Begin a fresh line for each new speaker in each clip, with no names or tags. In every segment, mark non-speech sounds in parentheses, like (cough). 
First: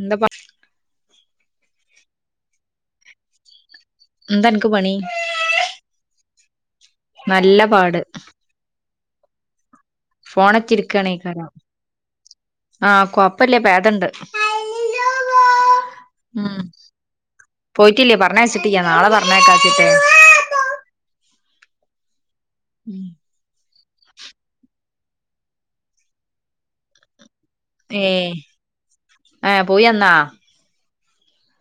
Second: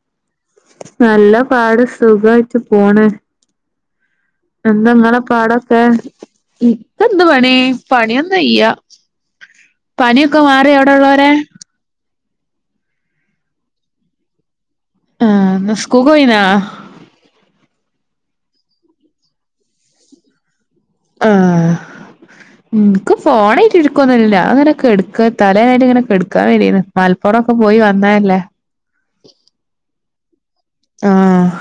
എന്തപ
നല്ല പാട് സുഖായിറ്റ് പോണ്.
എന്താ അനക്ക് പണി
എന്തങ്ങളെ പാടൊക്കെ ഇക്കെന്ത്
നല്ല പാട്
പണ്യോന്നുയ്യ. പനി ഒക്കെ മാറ്യോ അവ്ടെള്ളോരെ.
ഫോണച്ചിരിക്കണേക്കാരം ആഹ് കൊയ്പ്പല്ല പേതണ്ട്.
ആഹ് ന്ന് സ്കൂകോയീന്നാ.
പോയിട്ടില്ല്യ പറഞ്ഞയച്ചിട്ടിയ്യ നാളെ പറഞ്ഞേക്കാച്ചിട്ടേ.
ആഹ് ഇൻ ഫോണായിറ്റ് ഇരിക്കൊന്നുഅല്ല ഞാങ്ങനെ കെട്ക്ക തലേനായിട്ട് ഇങ്ങനെകെട്ക്കാൻ വെരേയ്ന്ന്. മലപ്പുറൊക്കെ പോയി
ഏഹ്
വന്നല്ലേ?
ഏഹ് പോയി വന്ന
ആഹ്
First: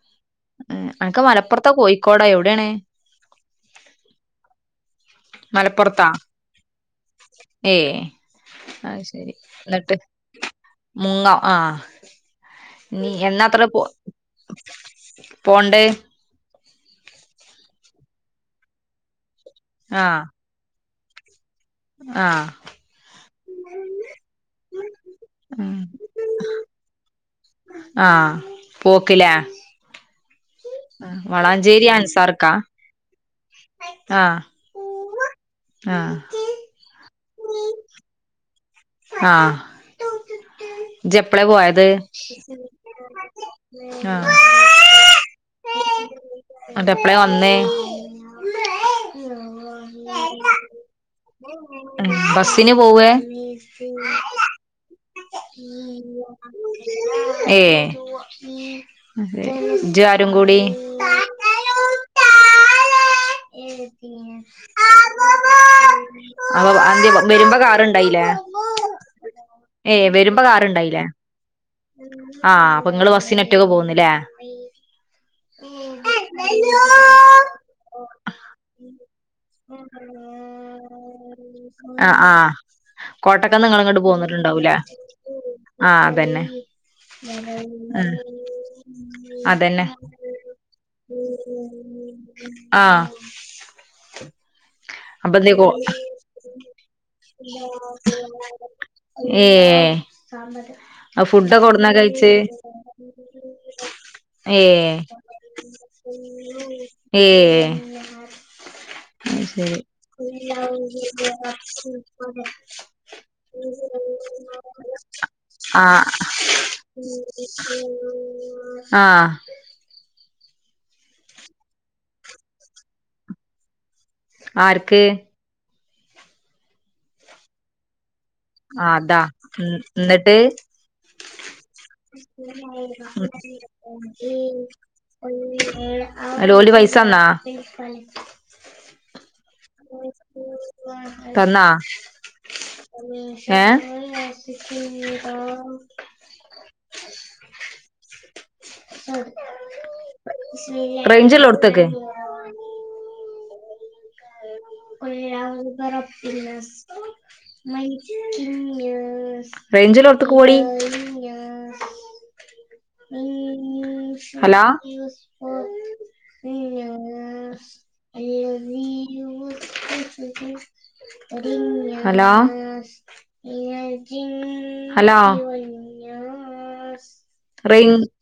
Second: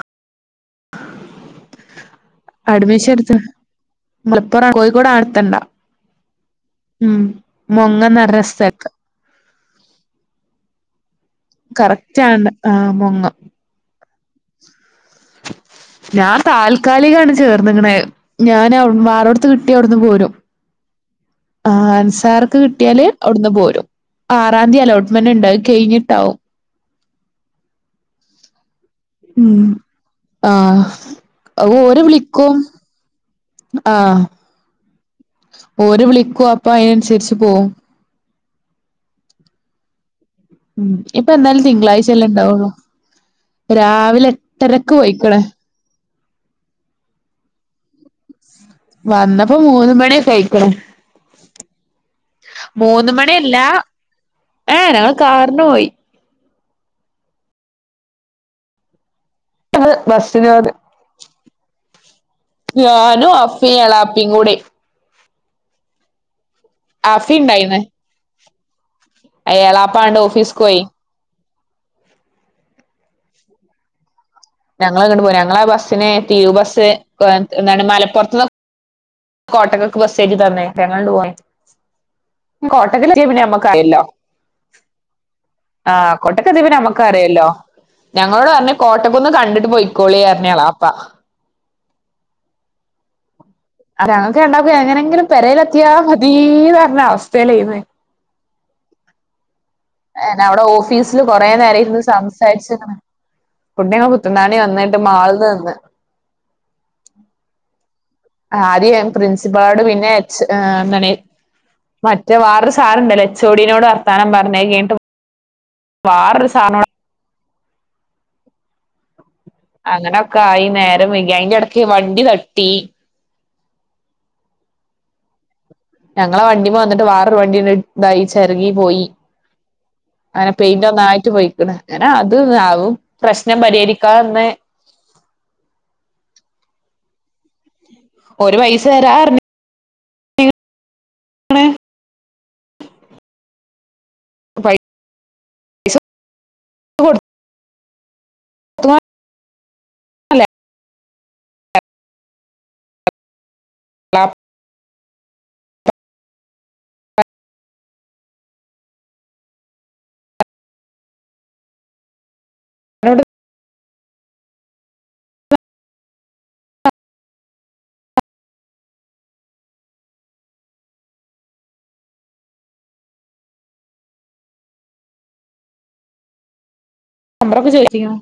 അന്ക്ക് മലപ്പൊറ്ത്തോ കോയിക്കോടോ എവ്ടേണ്.
വിശർത്ത് മലപ്പുറ കോയിക്കോ
മലപ്പൊറത്താ
ഉം മോങ്ങ്ന്ന് പറഞ്ഞസ്ഥൽത്ത്.
അയ് ശരി ന്നിട്ട് മുങ്ങ ആഹ്
കറക്റ്റ് ആണ് ആഹ്
ഞ്ഞി
മൊങ്ങം
എന്നാത്ര പോ പോണ്ടെ
ഞാൻ താൽക്കാലികാണ് ചേർന്ന്ക്ക്ണ് ഞാൻ വേറോട്ത്ത് കിട്ടി അവ്ട്ന്ന്
ആഹ്
പോരും ആഹ്
ആഹ്
അൻസാർക്ക് കിട്ട്യാല് അവ്ട്ന്ന് പോരും ആറാന്തി അലോട്ട്മെന്റ് ണ്ട് അത്
ഉം
കഴിഞ്ഞിട്ടാവും
ആഹ് പോക്ക്ലേ
ഉം ആഹ് അഹ്
വളാഞ്ചേരി
ഓര്
അൻസാർക്കാ
വിളിക്കും ആഹ് ഓര്
ആഹ്
വിളിക്കും അപ്പൊ അയിനന്സര്ച്ച് പോകും
ആഹ്
ഉമ് ഇപ്പൊ
ഇജ്ജെപ്പളെ
എന്തായാലും
പോയത്
തിങ്കളായ്ചല്ലേ ഇണ്ടാവുള്ളൂ രാവിലെ എട്ടരക്ക് പോയിക്ക്ണ്
ന്ന്ട്ട് എപ്പളെ വന്നേ
വന്നപ്പോ മൂന്ന് മണ്യൊക്കെ അയ്ക്ക്ണ്
ഉമ് ബസിന് പോവേ
മൂന്ന് മണിയല്ല ഏഹ് ങ്ങൾ കാർ
ഏഹ്
ഞങ്ങള്
ജ്ജും ആരും
ബസ്സിന്
കൂടി
പോയത്. ഞാനും അഫീ എളാപി കൂടി
അപ്പൊ അന്ത്യ വെരുമ്പോ കാറണ്ടായില്ലേ
എളാപ്പ ആണ്ട് ഓഫീസ്ക്ക് പോയി
കാറുണ്ടായില്ലേ ആഹ് അപ്പൊ ങ്ങള് ബസ്സിന് ഒറ്റക്ക് പോന്ന് ലേ
ഞങ്ങള് അങ്ങോട് പോ ഞങ്ങള് ആ ബസ്സിന് തീരു ബസ് എന്താണ് മലപ്പുറത്തന്ന്.
ഉമ് ഉമ്
കോട്ടക്കൊക്കെ ബസ് തന്നെ പ ഞങ്ങണ്ട് പോയി.
ആഹ് ആഹ്
കോട്ടക്കിലെത്തിയ പിന്നെ
കോട്ടക്കന്ന്
നമ്മക്ക് അറിയല്ലോ
നിങ്ങളങ്ങോട്ട് പോന്നിട്ടുണ്ടാവൂലേ?
ആഹ് കൊട്ടക്ക് എത്തിയ പിന്നെ നമുക്ക്- അതല്ലോ
ഉം
ഞങ്ങളോട് പറഞ്ഞ കോട്ടക്കൊന്ന് കണ്ടിട്ട്
അതന്നെ
പോയിക്കോളി പർഞ്ഞി എളാപ്പാ
ആഹ്
ഞങ്ങൾക്കു രണ്ടാകും എങ്ങനെങ്കിലും
അപ്പൊ എന്തേ കോ
പെരയിലെത്തിയാ മതി എന്ന് പറഞ്ഞാ അവസ്ഥല്ലെനി
ഏഹ്
അവിടെ ഓഫീസ്.
അ
കുറ
ഫുഡൊക്കെ
നേരം
എവിടുന്നാ
ഇന്ന്
കഴിച്ചേ
സംസാരിച്ചിക്ക്ണ് ഫുഡ് പുത്തണ്ടാണി
ഏഹ്
വന്നായിട്ട് മാൾന്ന് നിന്ന്.
ഏഹ്
ആദ്യം
അത് ശരി
പ്രിൻസിപ്പാട് പിന്നെ എച്ച് എന്താണ് മറ്റേ വാരു സാർ ഉണ്ടല്ലോ ചൊടിനോട് വർത്താനം പറഞ്ഞേ അഹ് കഴിഞ്ഞിട്.
ആഹ് ആഹ്
അങ്ങനൊക്കെ ആയി നേരം വൈകി അതിന്റെ ഇടക്ക് വണ്ടി തട്ടി.
ആര്ക്ക്?
ഞങ്ങളെ വണ്ടി മ വന്നിട്ട് വേറെയൊരു വണ്ടി- തൈ ചെറുകി
ആഹ്
പോയി
അതാ ഉം എന്നിട്ട്
അങ്ങനെ പെയിന്റ് ഒന്നായിട്ട് പോയിക്കണ് അങ്ങനെ അത് ആവും. പ്രശ്നം പരിഹരിക്കാ ന്ന്.
ഓല് പൈസ തന്നോ.
ഓര് പൈസ രാ പഞ്ഞി
തന്നോ ഏഹ്
പൈസ
ശശീത (inaudible)
കൊടുത്തുല്ലേ
റേഞ്ചുള്ളോട്ത്ത് നിക്
(unintelligible)
പററഫ് പിസ് (unintelligible) റേഞ്ചുള്ളോടുത്ത്ക് പോടി.
(unintelligible)
ഹലോ. അ (inaudible) ഹലോ. ഹലോ.
നമ്പറൊക്കെ ചോദിച്ചിരിന്നു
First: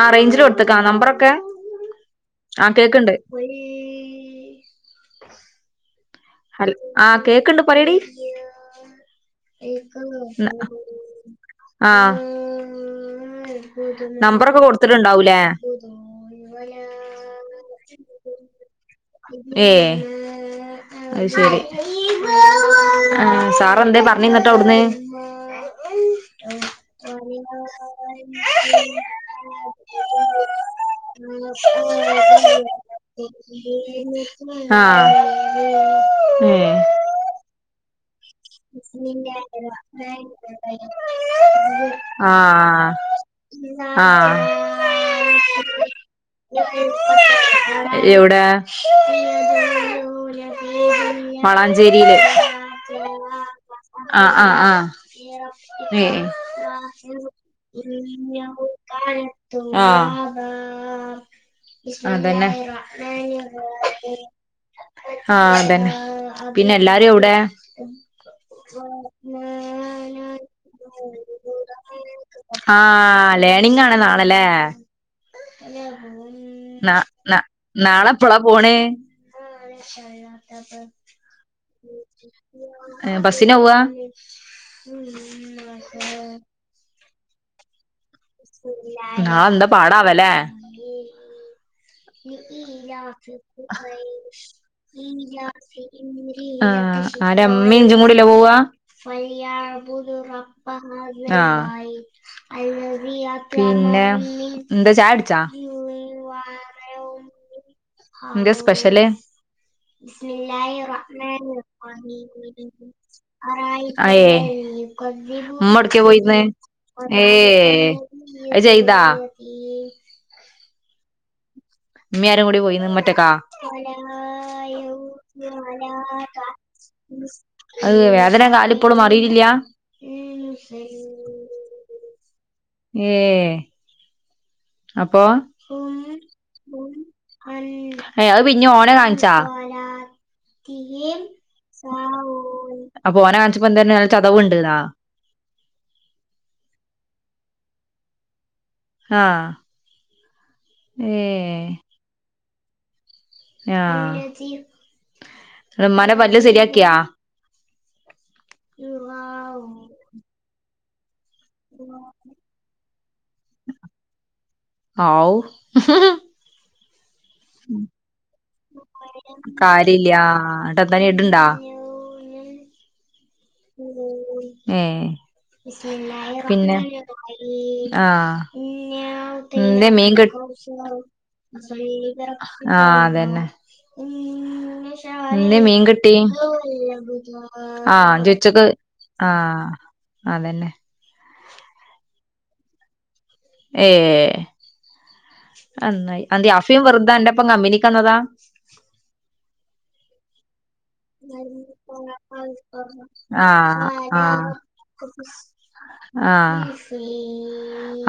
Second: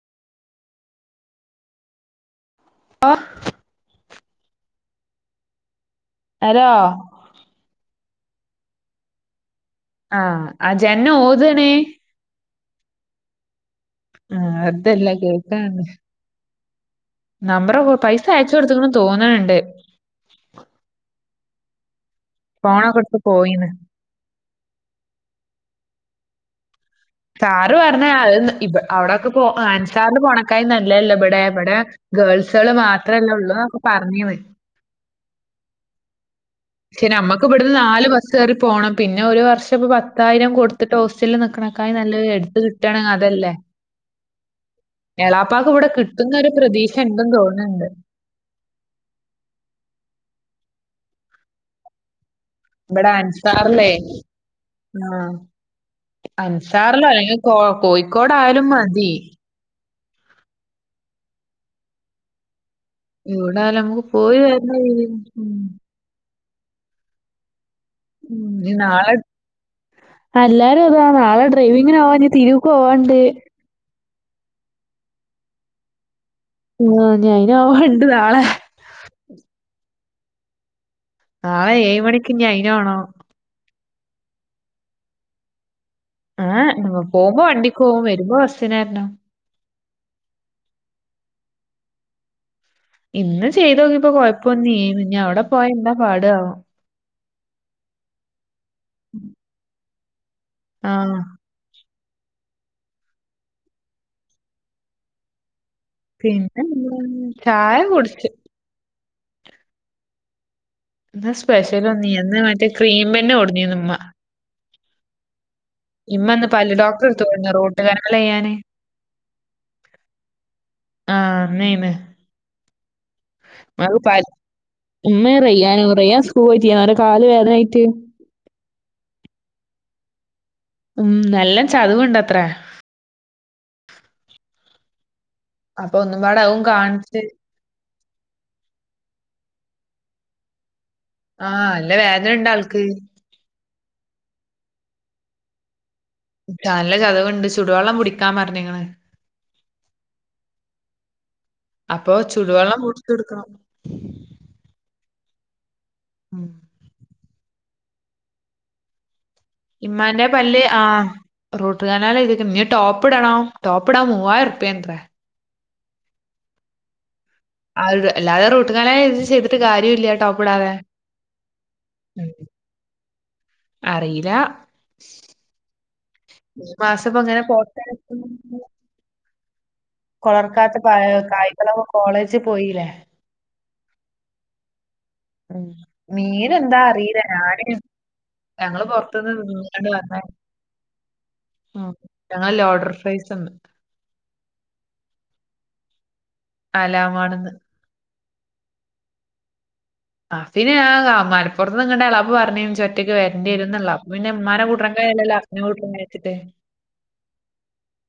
ആഹ് റേഞ്ചില് കൊടുത്തക്കാം നമ്പറൊക്കെ ആ കേക്കണ്ട്. (inaudible) ഹ
ഹലോ
ആ കേക്കണ്ട് പറടി.
ആഹ് ആ ജന്ന ഓതാണ്
ആഹ്
ആ
നമ്പറൊക്കെ
അതല്ല
കൊടുത്തിട്ടുണ്ടാവൂലേ.
നമ്പറെക്കെ പൈസ അയച്ച് കൊടുത്തക്കണന്ന് തോന്നണണ്ട്.
ഏ അത് ശരി
ഫോണൊക്കെ എടുത്ത്
ആഹ്
പോയിന്ന്.
സാറെ എന്ത് പ ഒന്ന് ഇങ്ങോട്ട് അവിടുന്ന്
സാറ് പറഞ്ഞ ആ അവിടെക്കെ പോ ആൻസാറിലെ പോണക്കായ നല്ലതാലേ ഇവിടെ. ഇവിടെ ഗേൾസുകള് മാത്രല്ലേ ഉള്ളൂ എന്നൊക്കെ പറഞ്ഞന്ന്.
ആഹ് ഏ
പക്ഷെ നമ്മുക്ക് ഇവിടുന്ന് നാലും ബസ് കയറി പോകണം. പിന്നെ ഒരു വർഷം പത്തായിരം കൊടുത്തിട്ട് ഹോസ്റ്റലിൽ നിക്കക്കണക്കായി നല്ല അടുത്ത്
ആഹ്
കിട്ടുണെങ്കിൽ അതല്ലേ.
ആഹ്
ഇളയപ്പാക്ക് ഇവിടെ കിട്ടുന്ന ഒരു പ്രതീക്ഷ ഇണ്ടുന്നു തോന്നണ്ട്.
എവിടെ വളാഞ്ചേരിയില്.
ഇവിടെ അൻസാറല്ലേ
ആഹ് ആഹ്
ആഹ്.
ഏഹ്
അൻസാറിലോ അല്ലെങ്കി കോ കോഴിക്കോടായാലും മതി.
ആഹ് അതന്നെ
എവിടായാലും നമുക്ക് പോയി വരണ രീതീല് ഉം
ആഹ് അതന്നെ. പിന്നെ എല്ലാരു എവടെ
ഉം നാളെ അല്ലാരും അതാ നാളെ ഡ്രൈവിങ്ങനെവനേ ഞി തിരുക്കോവാണ്ട്.
നിങ്ങാണ് നാളല്ലേ. ന
ആഹ് ഇനി
ന
അയിനോവാണ്ട്
നാളെപ്പളാ
നാളെ.
പോണേ. (unintelligible)
നാളെ ഏഴ് മണിക്ക് ഇഞ്ഞിയ് അയിന്നോണം.
ബസ്സിനോവ്വാ (unintelligible) (inaudible)
ഏഹ് പോവുമ്പം വണ്ടിക്ക് പോകും വരു
നാ എന്താപടാവല്ലേ
ഇന്ന് ചെയ്തോക്കിയപ്പോ കൊഴപ്പൊന്നുല്ലേനു ഇനി അവിടെ പോയാ എന്താ പാടാവോ.
അഹ് ആഹ് ആരാ ഉമ്മെ ഇജ്ജും കൂടി അല്ലെ പോവാ. ആഹ് പിന്നെ ന്താ ചായടിച്ച
പിന്നെ എന്താ, ചായ കുടിച്ച്.
എന്താ സ്പെഷ്യൽ?
ഇന്ന് സ്പെഷ്യലൊന്നും ഇല്ല ഇന്ന് മറ്റേ ക്രീം ബന്ന് കൊണ്ടുവന്നിരുന്നു ഉമ്മ.
അയെ മ്മ എവ്ട്ക്കെ
ഇമ്മ
പോയിർന്നെ
ഇന്ന് പല്ല് ഡോക്ടറെ അടുത്ത് കൊണ്ടുവന്നു റൂട്ട്
ഏഹ്
കനാല് ചെയ്യാന്.
ആയി ചെയ്താ.
ആഹ് (unintelligible)
ഉമ്മി ആരൂട്യോ പോയിര്ന്ന്. ഉമ്മഒറ്റക്ക
അത് പല്ല് ഉമ്മ റയ്യാന് റയ്യാൻ സ്കൂൾ പോയിട്ടില്ലേനോ ഓന്റെ കാല് വേദനായിട്ട്.
ആഹ് വേദന കാലിപ്പോളും മാറിട്ടില
ഉം നല്ല ചത്താവേടത്രേ
ഏ അപ്പൊ
അപ്പൊ ഒന്നുപാടെ അതും കാണേച്.
ഏഹ് പിന്നിം ഓനെ കൺച്ച.
ആ നല്ല വേദന ഉണ്ട് ആൾക്ക്
അപ്പോ ഓനെ കാണിച്ചപ്പോ ന്തെർഞ്ഞെ ചതവ്ണ്ട് ന്നോ
കാല് ന്ചതവ്ണ്ട് ചൂടുവെള്ളം പുടിക്കാൻ പർഞ്ഞ്ണ്
ആഹ് ഏഹ്
അപ്പൊ ചൂടുവെള്ളം പുട്
ങ്ങ്യാഹ് ന്ന് മ്മാനെ പല്ല്
ഉം.
ശരിയാക്കിയാ (inaudible)
ഇമാന്റെ പല്ല് ആഹ് റൂട്ട് കാനാലെയ്‌ത്ട്ട്ണ്ട് നി ടോപ്പ്ടണം. ടോപ്പ്ടാൻ മൂവാർപ്പ്യാണ് ത്രെ
ആവൂ ഹ് ഹ് ഹ്
ആ അ് അല്ലാതെ റൂട്ട് കനാൽ ചെയ്തിട്ട്
കാര്യല്ല
കാരീല്യ ടോപ്പ്ടാതെ
ന്നട്ട് എന്താ ഇനി ഇട്ണ്ടാ
ഉം അറിയില്ല
ഏ
ഈ
പിന്നെ
മാസം ഇപ്പൊ ഇങ്ങനെ പോട്ടെ
ആഹ്... ന്തെ മീ കിട്ട്
കൊളർക്കാത്ത കായ്കളൊക്കെ കോളേജിൽ പോയില്ലേ
ആഹ് അതന്നെ ന്തെ
ഉം.
മീൻ കിട്ടി,
മീൻ എന്താ അറിയില്ല ഞാന്
ആഹ് ജി ച്ചക്ക്
ഞങ്ങള് പുറത്തുനിന്ന്
ആഹ് അതന്നെ
ആ ഞങ്ങൾ ലോർഡർ ഫ്രൈസ്ന്ന്
ഏഹ് അന്നായി അന്തെ അഫിം അൻ്റെ പ്പം
അലാമാണെന്ന്
വെർതെ കമ്പിനിക്കന്നതാ
അ ഫിനെ ആ ആഹ മലപ്പുറത്ത് നിങ്ങണ്ടാ ളാപ്പപ് പറഞ്ഞേ ജ്‌ ഒറ്റയ്ക്ക് വരണ്ടി രും
ആഹ്
ന്ള്ള് അപ പിന്നെ ഉമ്മാനെ കൂട്ടാൻ കയൂ ലല്ല (inaudible)
ആഹ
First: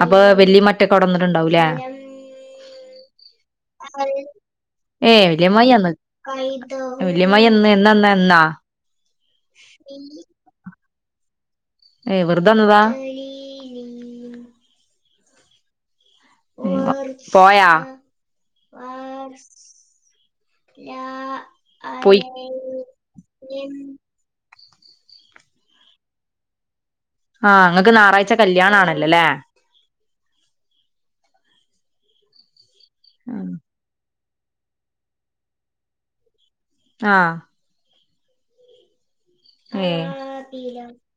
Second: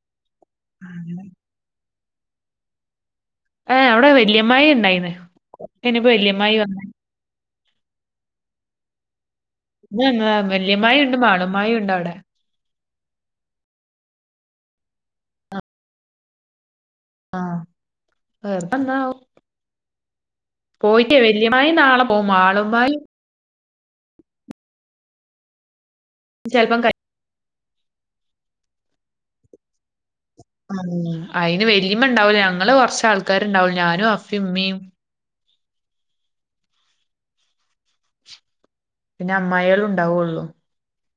അപ്പൊ വല്ലിമ്മ ഒറ്റക്കവിടെ നിന്നിട്ടുണ്ടാവൂലേ
ഏ അവിടെ വല്യമ്മായി ഉണ്ടായിന്ന്
ഏ വലിയമ്മായ് ന്ന്
ഇനിയിപ്പോ വല്യമ്മായി വന്നു
വല്യമായി ന്ന എന്നാ വന്നേ ഇന്നാ
വല്യമായി ഉണ്ട് മാളു മ്മായിണ്ട് അവിടെ
ഏ വെറുതെ ന്നത ഉ
ആവെറുതെന്നാവും പോയിട്ടേ വല്യമ്മായി നാളെ പോകും മാളുമ്മായി
ഉ
(inaudible)
ആഹ് ങ്ങക്ക് ഞായറാഴ്ച കല്യാണ ആണല്ലോല്ല
അയിന് വലിയമ്മ ഉണ്ടാവൂല ഞങ്ങള് കൊറച്ച ആൾക്കാരുണ്ടാവൂ ഞാനും അഫി ഉമ്മയും
ആഹ
പിന്നെ അമ്മായിയളും ണ്ടാവുള്ളു
(inaudible)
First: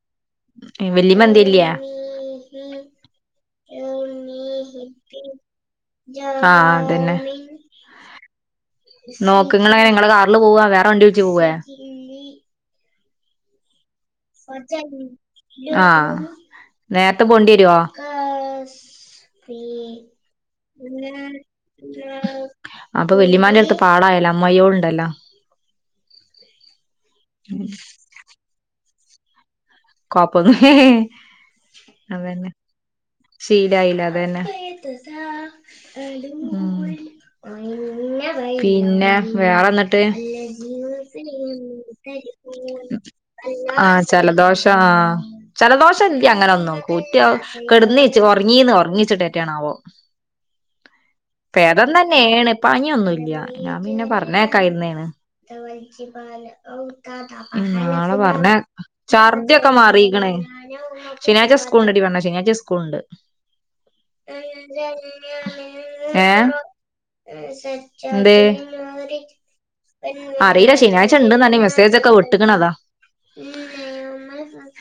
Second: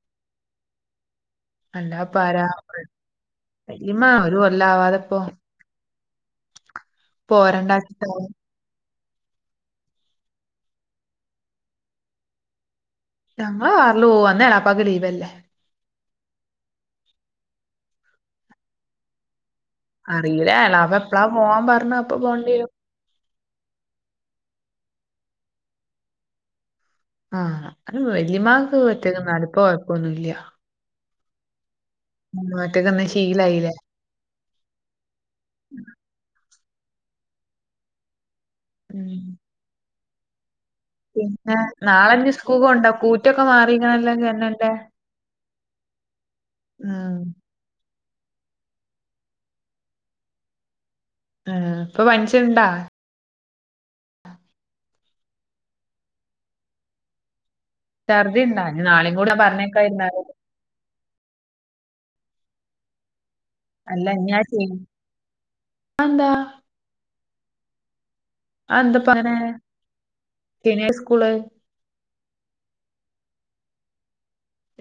വല്ലി മ്മന്തിഇല്ലയേ
അല്ലാ പരാ വല്ലിമ്മ ഒരു കൊല്ലാവാതെപ്പൊ
ആഹ് അതന്നെ
പോരണ്ടാ (unintelligible)
നോക്കങ്ങങ്ങളെ നിങ്ങളെ കാറിൽ പോവാ വേറെ വണ്ടി വിളിച്ചു പോവേ
ഞങ്ങള കാർല് പോ
(inaudible) ആഹ നേരത്തെ പോണ്ടി വരുവോ
അറിയിലാ എളാപ്പ എപ്പളാ പോവാൻ പറഞ്ഞു അപ്പൊ പോവേണ്ടി വരും
അപ്പൊ വല്യമാന്റെ അടുത്തിപ്പോ ആളായല്ലോ അമ്മായിയോൾ ഉണ്ടല്ലോ
ആഹ അത് വല്യമ്മാക്ക് ഒറ്റക്ക്‌ ന്നാ ലും പ്പ കൊയ്പല്ല
കൊപ്പൊന്ന
ഒറ്റക്ക്ന്ന് ശീലായില്ലേ
ശീലായില്ല അത തന്നെ ഉം
ഉം
പിന്നെ വേറെ ന്നിട്ട്
പിന്നെ നാളെ ഇഞ്ഞ് സ്കൂൾക്ക് കൊണ്ടോ കൂറ്റൊക്കെ
ആഹ്
മാറിക്ക്ണല്ലോ
ചലദോഷ്
ജനലിന്റെ
ആ ചലദോഷം ഇല്ല്യ അങ്ങനെൊന്നും
ഉം
കൂറ്റിയ കിടന്നീച്ച് ഉറങ്ങീന്ന് ഉറങ്ങിച്ചിട്ടേറ്റണാവോ
ഏഹ്
പേദം
ഇപ്പൊ
തന്നേണ്
പനിച്ച്ണ്ടാ
പനിയൊന്നുല്ല ഞാൻ പിന്നെ പറഞ്ഞേക്കരുന്നാണ് ഉം നാളെ
ഛർദി
പറഞ്ഞേ
ഇണ്ടാ ഇഞ്ഞ് നാളീം കൂടെ
ചാറ്
പറഞ്ഞേക്കായിരുന്നാല്
ശനിയാഴ്ച സ്കൂള്ണ്ടടി പെണ്ണെ ശനിയാഴ്ച സ്കൂൾ ഉണ്ട്
അല്ല ഇഞ്ഞ് ആ ശനി അതെന്താ
ഏഹ് എന്തേ
അതെന്താപ്പ അങ്ങനെ
അറീല്ല
ശനിയാഴ്ച
ശനിയാഴ്ച്ച
സ്കൂള്
ഉണ്ടന്നാണ് മെസ്സേജ ഒക്കെ വിട്ടക്കണതാ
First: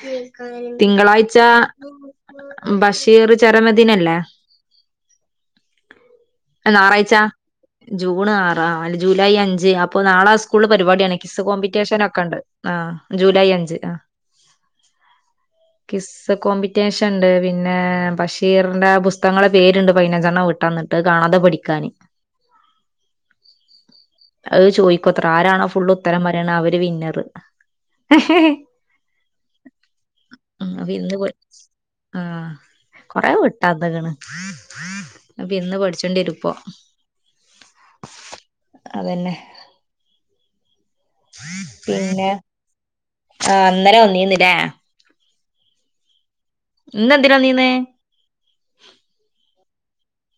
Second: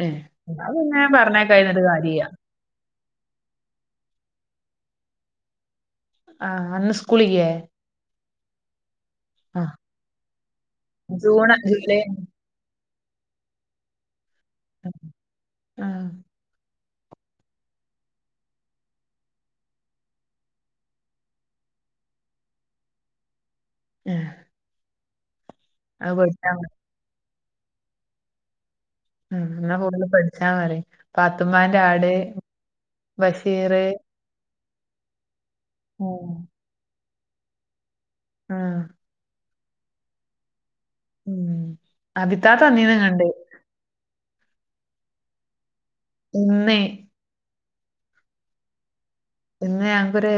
ഏഹ് എന്നാ പിന്നെ
തിങ്കളാഴ്ച
പറഞ്ഞേക്കായിരുന്നിട്ട് കാര്യല്ല
ബഷീർ ചരമദിനല്ലേ
ആഹ് അന്ന് സ്കൂളില്ലേ
ജൂൺ ആറാ അല്ല ജൂലൈ അഞ്ച്
ആഹ്
അപ്പൊ നാളെ ആ സ്കൂളില് പരിപാടിയാണ് കിസ്
ജൂണ് ജൂലൈ
കോമ്പറ്റീഷനൊക്കെ ഉണ്ട് ആഹ് ജൂലൈ അഞ്ച് ആഹ്
(inaudible)
കിസ് കോമ്പിറ്റീഷൻ ഉണ്ട് പിന്നെ ബഷീറിന്റെ പുസ്തകങ്ങളുടെ പേരുണ്ട് പതിനഞ്ചെണ്ണം വിട്ടന്ന് ട്ട് അത് കാണാതെ പഠിക്കാന്
ഉം
അത് ചോദിക്കോത്രെ ആരാണോ ഫുള്ള് ഉത്തരം പറയണേ അവര് വിന്നറ്
ഉം ന്നാ ഫുള്ള് പഠിച്ചാൻ
ഉം
പറയ്
അപ്പൊ
പാത്തുമ്മാന്റെ ആട്
കൊറേ
ബഷീറ്
വിട്ടെന്നക്കണ് അപ്പൊ ഇന്ന്
ഉം.
പഠിച്ചെണ്ടിയേരും ഇപ്പൊ
ഉം.
അതന്നെ
ഉം
പിന്നെ
അബിത്താത്ത വന്നിനെ കണ്ട്
ആഹ് ഇന്നലെ വന്നീന്ന് ലെ
ഇന്ന്
ഇന്നെന്തിനാ വന്നീന്നെ
ഇന്ന് ഞങ്ക്കൊരു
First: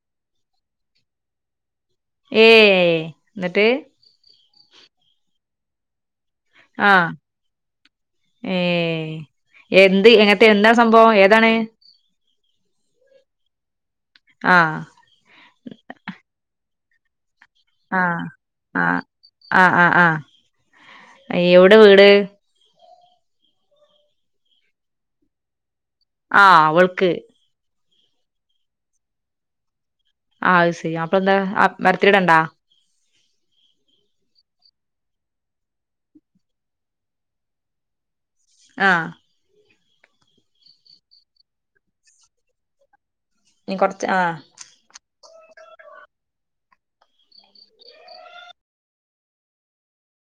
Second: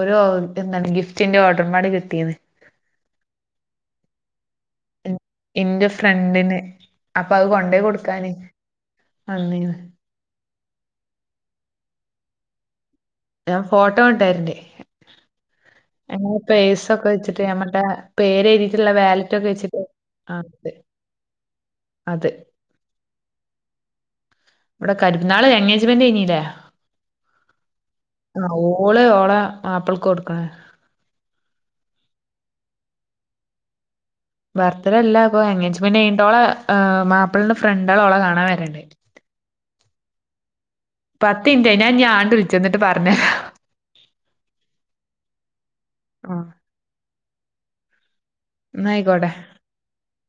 ഒരു എന്താണ് ഗിഫ്റ്റിന്റെ ഓർഡറുംമ്പാടെ കി
ഏഹ് ന്നട്ട്
ഇൻ ഇന്റെ ഫ്രണ്ടിന്
ആഹ്
അപ്പൊ അത് കൊണ്ടേ കൊടുക്കാന്
ഏഹ്
അന്നീന്ന്
എന്ത് എപ്പ് തെന്താണ് സംഭവം ഏതാണ്
ഞാൻ ഫോട്ടോ വിട്ടേരെണ്ട്
ആഹ്
ഞങ്ങള് പെയ്സൊക്കെ വെച്ചിട്ട് ഞമ്മള് ടെ
ആഹ്
പേര് എഴുതിട്ടുള്ള
ആഹ്
വാലറ്റ് ഒക്കെ
ആഹ്
വെച്ചിട്ട്
ആഹ്
ആഹ് അത്
എവിടെ വീട്
അത് ഇവിടെ കരു ന്നാള് എൻഗേജ്മെന്റ് കഴ്ഞ്ഞീല്ലേ
ആഹ് അവൾക്ക്
ആഹ് ഓള് ഓളെ മാപ്പിളക്കൊട്
ആഹ് അയ്സരി അപ്പൊ ന്താ ബർത്ത്ഡേ ണ്ടാ
ബർത്ത് ഡേ അല്ല അപ്പൊ എൻഗേജ്മെന്റെയിഞ്ഞിട്ട് ഓളെ മാപ്പിളന്റെ ഫ്രണ്ടാള് ഓളെ കാണാന് വ
ആഹ്
പത്തിൻറ്റായി ഞാൻഞ്ഞി ആംഗ്ട്ട് വിളിച്ച ന്നിട്ട് പറഞ്ഞഹ
ഇൻ കൊറച് ആഹ്
ആഹ് ന്നായിക്കോട്ടെ